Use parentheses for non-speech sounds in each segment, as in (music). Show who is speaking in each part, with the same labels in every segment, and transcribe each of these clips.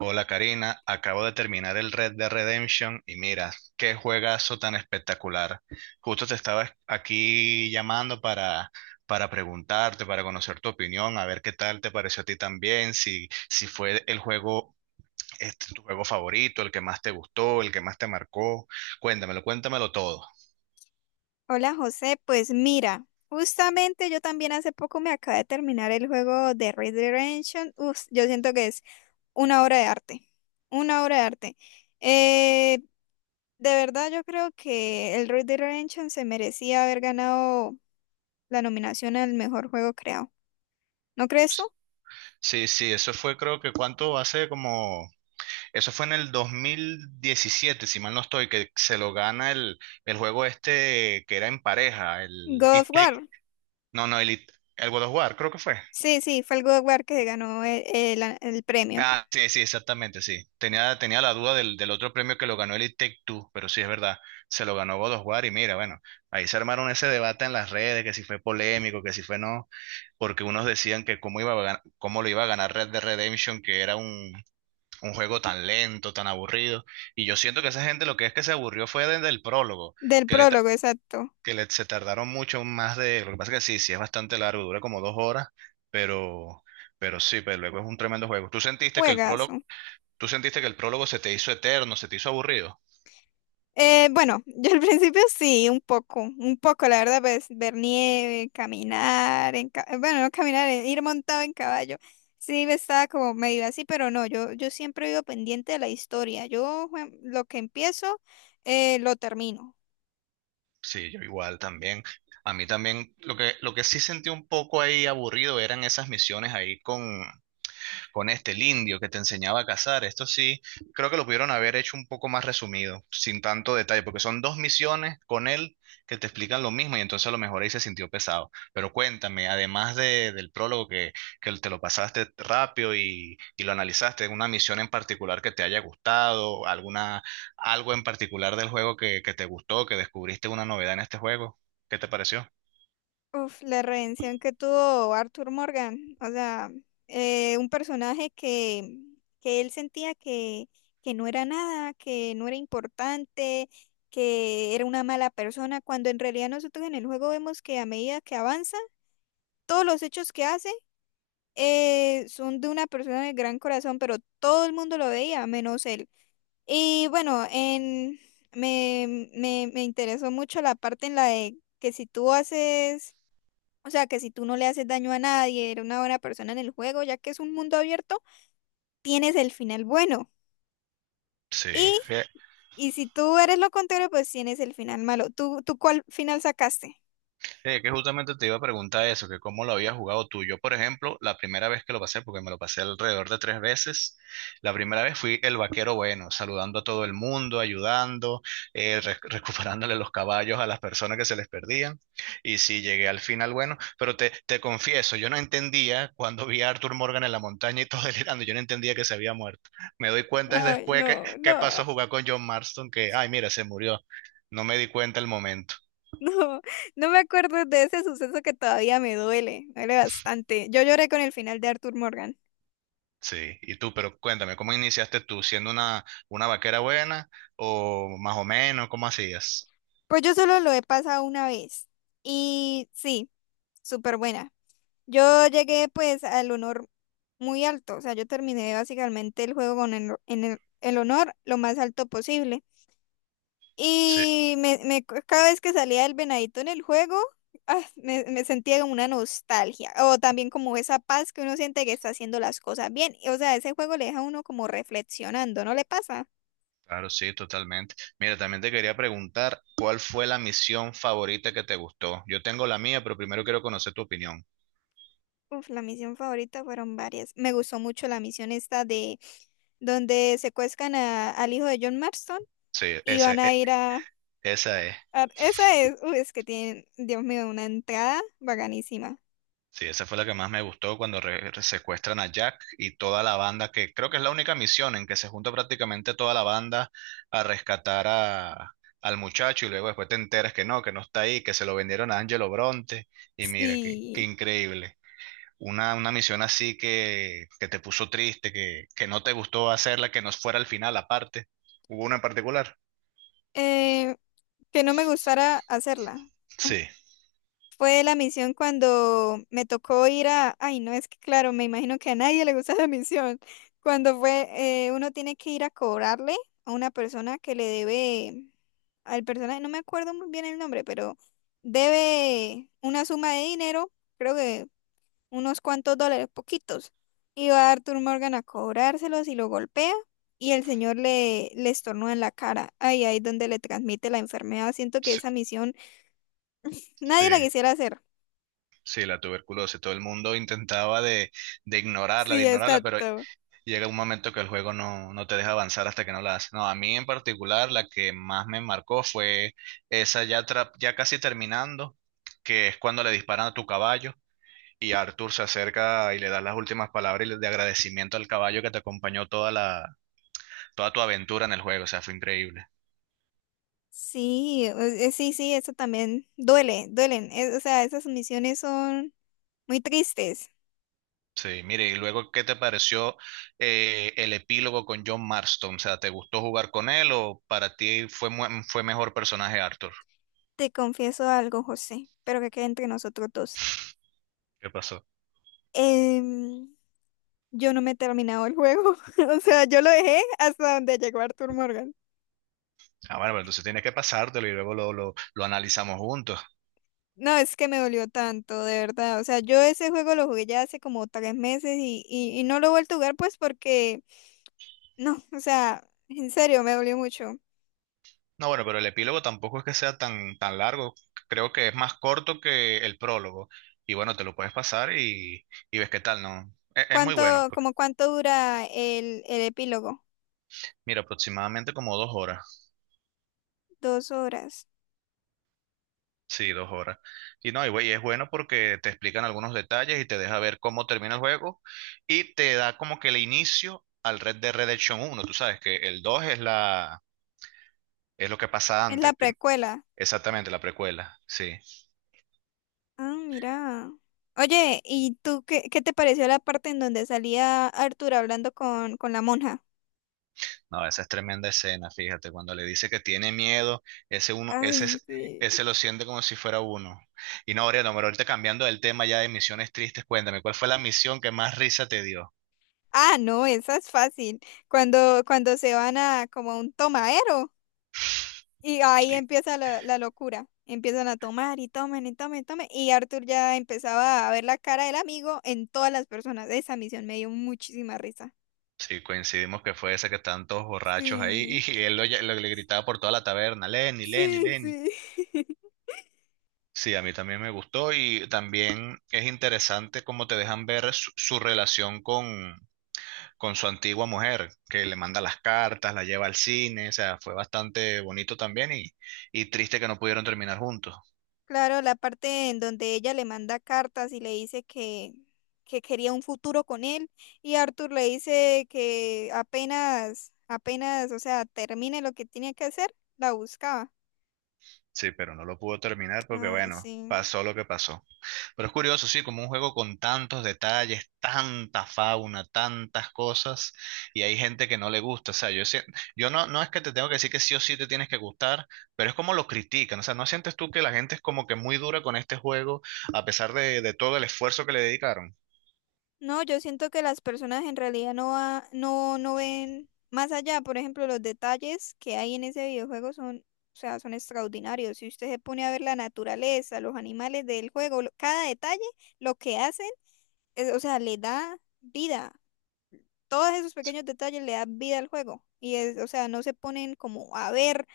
Speaker 1: Hola Karina, acabo de terminar el Red Dead Redemption y mira, qué juegazo tan espectacular. Justo te estaba aquí llamando para preguntarte, para conocer tu opinión, a ver qué tal te pareció a ti también, si fue el juego, este, tu juego favorito, el que más te gustó, el que más te marcó. Cuéntamelo, cuéntamelo todo.
Speaker 2: Hola José, pues mira, justamente yo también hace poco me acabé de terminar el juego de Red Dead Redemption. Uf, yo siento que es una obra de arte, una obra de arte. Eh, de verdad yo creo que el Red Dead Redemption se merecía haber ganado la nominación al mejor juego creado. ¿No crees tú?
Speaker 1: Sí, sí, eso fue, creo que cuánto hace como. Eso fue en el 2017, si mal no estoy, que se lo gana el juego este que era en pareja, el
Speaker 2: God of
Speaker 1: It Take-
Speaker 2: War.
Speaker 1: no, no, el, It- el God of War, creo que fue.
Speaker 2: Sí, sí, fue el God of War que ganó el premio.
Speaker 1: Ah, sí, sí, exactamente, sí. Tenía la duda del otro premio que lo ganó el It Take Two, pero sí es verdad, se lo ganó God of War y mira, bueno, ahí se armaron ese debate en las redes, que si fue polémico, que si fue no, porque unos decían que cómo iba a cómo lo iba a ganar Red Dead Redemption, que era un juego tan lento, tan aburrido. Y yo siento que esa gente lo que es que se aburrió fue desde el prólogo,
Speaker 2: Del
Speaker 1: que le, ta-
Speaker 2: prólogo, exacto.
Speaker 1: que le- se tardaron mucho más de. Lo que pasa es que sí, sí es bastante largo, dura como dos horas, pero, pero sí, pero luego es un tremendo juego. ¿Tú sentiste que el
Speaker 2: Juegazo.
Speaker 1: prólogo se te hizo eterno, se te hizo aburrido?
Speaker 2: Bueno, (laughs) yo al principio sí, un poco, la verdad, pues ver nieve, caminar, bueno, no caminar, ir montado en caballo. Sí, me estaba como medio así, pero no, yo siempre vivo pendiente de la historia. Lo que empiezo, lo termino.
Speaker 1: Sí, yo igual también. A mí también, lo que sí sentí un poco ahí aburrido eran esas misiones ahí con este, el indio que te enseñaba a cazar. Esto sí, creo que lo pudieron haber hecho un poco más resumido, sin tanto detalle, porque son dos misiones con él que te explican lo mismo y entonces a lo mejor ahí se sintió pesado. Pero cuéntame, además del prólogo que te lo pasaste rápido y lo analizaste, una misión en particular que te haya gustado, alguna, algo en particular del juego que te gustó, que descubriste una novedad en este juego, ¿qué te pareció?
Speaker 2: Uf, la redención que tuvo Arthur Morgan, o sea, un personaje que él sentía que no era nada, que no era importante, que era una mala persona, cuando en realidad nosotros en el juego vemos que a medida que avanza, todos los hechos que hace son de una persona de gran corazón, pero todo el mundo lo veía, menos él. Y bueno, me interesó mucho la parte en la de que si tú haces, o sea, que si tú no le haces daño a nadie, eres una buena persona en el juego, ya que es un mundo abierto, tienes el final bueno.
Speaker 1: Sí.
Speaker 2: Y, y si tú eres lo contrario, pues tienes el final malo. ¿Tú, tú cuál final sacaste?
Speaker 1: Sí, que justamente te iba a preguntar eso, que cómo lo habías jugado tú. Yo, por ejemplo, la primera vez que lo pasé, porque me lo pasé alrededor de tres veces, la primera vez fui el vaquero bueno, saludando a todo el mundo, ayudando, recuperándole los caballos a las personas que se les perdían. Y sí, llegué al final bueno, pero te confieso, yo no entendía cuando vi a Arthur Morgan en la montaña y todo (laughs) delirando, yo no entendía que se había muerto. Me doy cuenta es
Speaker 2: Ay,
Speaker 1: después
Speaker 2: no,
Speaker 1: que pasó
Speaker 2: no,
Speaker 1: a jugar con John Marston, que, ay, mira, se murió. No me di cuenta el momento.
Speaker 2: (laughs) no, no me acuerdo de ese suceso que todavía me duele bastante. Yo lloré con el final de Arthur Morgan.
Speaker 1: Sí, y tú, pero cuéntame, ¿cómo iniciaste tú? ¿Siendo una vaquera buena o más o menos? ¿Cómo hacías?
Speaker 2: Pues yo solo lo he pasado una vez. Y sí, súper buena. Yo llegué pues al honor muy alto. O sea, yo terminé básicamente el juego con el, en el, el honor lo más alto posible.
Speaker 1: Sí,
Speaker 2: Y cada vez que salía el venadito en el juego, ah, me sentía como una nostalgia. O también como esa paz que uno siente que está haciendo las cosas bien. O sea, ese juego le deja a uno como reflexionando, ¿no le pasa?
Speaker 1: claro, sí, totalmente. Mira, también te quería preguntar, ¿cuál fue la misión favorita que te gustó? Yo tengo la mía, pero primero quiero conocer tu opinión.
Speaker 2: Uf, la misión favorita fueron varias. Me gustó mucho la misión esta de donde secuestran a- al hijo de John Marston
Speaker 1: Sí,
Speaker 2: y van a ir a,
Speaker 1: esa es.
Speaker 2: ah, esa es, uy, es que tienen, Dios mío, una entrada bacanísima.
Speaker 1: Sí, esa fue la que más me gustó cuando secuestran a Jack y toda la banda, que creo que es la única misión en que se junta prácticamente toda la banda a rescatar a, al muchacho y luego después te enteras que no está ahí, que se lo vendieron a Angelo Bronte y mira, qué, qué
Speaker 2: Sí,
Speaker 1: increíble. Una misión así que te puso triste, que no te gustó hacerla, que no fuera al final aparte. ¿Hubo una en particular?
Speaker 2: eh, que no me gustara hacerla.
Speaker 1: Sí,
Speaker 2: Fue la misión cuando me tocó ir a, ay, no, es que claro, me imagino que a nadie le gusta (laughs) la misión. Cuando fue, uno tiene que ir a cobrarle a una persona que le debe, al personaje, no me acuerdo muy bien el nombre, pero debe una suma de dinero, creo que unos cuantos dólares, poquitos. Y va Arthur Morgan a cobrárselos y lo golpea y el señor le, le estornuda en la cara. Ahí, ahí donde le transmite la enfermedad. Siento que
Speaker 1: sí,
Speaker 2: esa misión
Speaker 1: sí,
Speaker 2: nadie la quisiera hacer.
Speaker 1: sí, la tuberculosis. Todo el mundo intentaba de ignorarla, de
Speaker 2: Sí,
Speaker 1: ignorarla, pero.
Speaker 2: exacto.
Speaker 1: Llega un momento que el juego no, no te deja avanzar hasta que no la haces. No, a mí en particular la que más me marcó fue esa ya, ya casi terminando, que es cuando le disparan a tu caballo y Arthur se acerca y le da las últimas palabras de agradecimiento al caballo que te acompañó toda toda tu aventura en el juego. O sea, fue increíble.
Speaker 2: Sí, sí, sí, eso también duele, duelen. O sea, esas misiones son muy tristes.
Speaker 1: Sí, mire, y luego, ¿qué te pareció el epílogo con John Marston? O sea, ¿te gustó jugar con él o para ti fue, fue mejor personaje Arthur?
Speaker 2: Te confieso algo, José, pero que quede entre nosotros dos.
Speaker 1: ¿Qué pasó?
Speaker 2: Em, yo no me he terminado el juego. (laughs) O sea, yo lo dejé hasta donde llegó Arthur Morgan.
Speaker 1: Ah, bueno, pero entonces tiene que pasártelo y luego lo analizamos juntos.
Speaker 2: No, es que me dolió tanto, de verdad. O sea, yo ese juego lo jugué ya hace como 3 meses y, y no lo he vuelto a jugar pues porque, (laughs) no, o sea, en serio, me dolió mucho.
Speaker 1: No, bueno, pero el epílogo tampoco es que sea tan, tan largo. Creo que es más corto que el prólogo. Y bueno, te lo puedes pasar y ves qué tal, ¿no? Es muy
Speaker 2: ¿
Speaker 1: bueno.
Speaker 2: Como cuánto dura el epílogo?
Speaker 1: Mira, aproximadamente como dos horas.
Speaker 2: 2 horas.
Speaker 1: Sí, dos horas. Y no, y, y es bueno porque te explican algunos detalles y te deja ver cómo termina el juego y te da como que el inicio al Red Dead Redemption uno. Tú sabes que el 2 es es lo que pasa
Speaker 2: Es la
Speaker 1: antes.
Speaker 2: precuela.
Speaker 1: Exactamente, la precuela, sí.
Speaker 2: Ah, mira. Oye, ¿y tú qué, qué te pareció la parte en donde salía Arthur hablando con la monja?
Speaker 1: No, esa es tremenda escena, fíjate, cuando le dice que tiene miedo, ese uno,
Speaker 2: Ay, sí.
Speaker 1: ese lo siente como si fuera uno. Y no, Oriana, pero ahorita cambiando del tema ya de misiones tristes, cuéntame, ¿cuál fue la misión que más risa te dio?
Speaker 2: Ah, no, esa es fácil. Cuando, cuando se van a como a un tomadero.
Speaker 1: (laughs)
Speaker 2: Y ahí
Speaker 1: Sí,
Speaker 2: empieza la, la locura. Empiezan a tomar y tomen y tomen y tomen. Y Arthur ya empezaba a ver la cara del amigo en todas las personas. Esa misión me dio muchísima risa.
Speaker 1: sí, coincidimos que fue esa que están todos borrachos ahí
Speaker 2: Sí,
Speaker 1: (laughs) y él le gritaba por toda la taberna, Lenny, Lenny,
Speaker 2: sí,
Speaker 1: Lenny.
Speaker 2: sí. (laughs)
Speaker 1: Sí, a mí también me gustó y también es interesante cómo te dejan ver su, su relación con su antigua mujer, que le manda las cartas, la lleva al cine, o sea, fue bastante bonito también y triste que no pudieron terminar juntos.
Speaker 2: Claro, la parte en donde ella le manda cartas y le dice que quería un futuro con él. Y Arthur le dice que apenas, apenas, o sea, termine lo que tiene que hacer, la buscaba.
Speaker 1: Sí, pero no lo pudo terminar porque,
Speaker 2: Ay,
Speaker 1: bueno,
Speaker 2: sí.
Speaker 1: pasó lo que pasó. Pero es curioso, sí, como un juego con tantos detalles, tanta fauna, tantas cosas, y hay gente que no le gusta, o sea, yo no, no es que te tengo que decir que sí o sí te tienes que gustar, pero es como lo critican, o sea, ¿no sientes tú que la gente es como que muy dura con este juego a pesar de todo el esfuerzo que le dedicaron?
Speaker 2: No, yo siento que las personas en realidad no, no, no ven más allá. Por ejemplo, los detalles que hay en ese videojuego son, o sea, son extraordinarios. Si usted se pone a ver la naturaleza, los animales del juego, cada detalle, lo que hacen, o sea, le da vida. Todos esos pequeños detalles le dan vida al juego. Y es, o sea, no se ponen como a ver,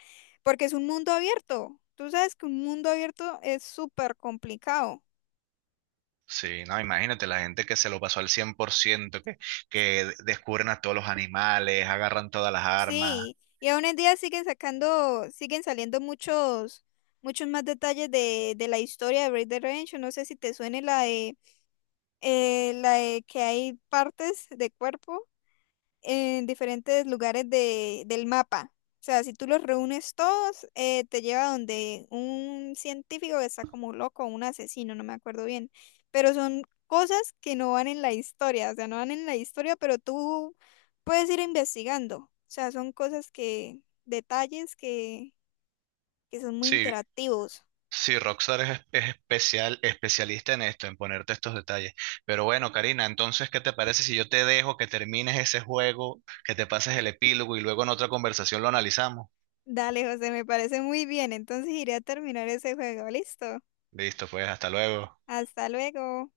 Speaker 2: porque es un mundo abierto. Tú sabes que un mundo abierto es súper complicado.
Speaker 1: Sí, no, imagínate la gente que se lo pasó al 100%, que descubren a todos los animales, agarran todas las armas.
Speaker 2: Sí, y aún en día siguen sacando, siguen saliendo muchos, muchos más detalles de la historia de Red Dead Redemption. No sé si te suene la de que hay partes de cuerpo en diferentes lugares del mapa. O sea, si tú los reúnes todos, te lleva donde un científico que está como loco, un asesino, no me acuerdo bien. Pero son cosas que no van en la historia, o sea, no van en la historia, pero tú puedes ir investigando. O sea, son cosas que, detalles que son muy
Speaker 1: Sí,
Speaker 2: interactivos.
Speaker 1: sí, Rockstar es especial, especialista en esto, en ponerte estos detalles. Pero bueno, Karina, entonces, ¿qué te parece si yo te dejo que termines ese juego, que te pases el epílogo y luego en otra conversación lo analizamos?
Speaker 2: Dale, José, me parece muy bien. Entonces iré a terminar ese juego. Listo.
Speaker 1: Listo, pues, hasta luego.
Speaker 2: Hasta luego.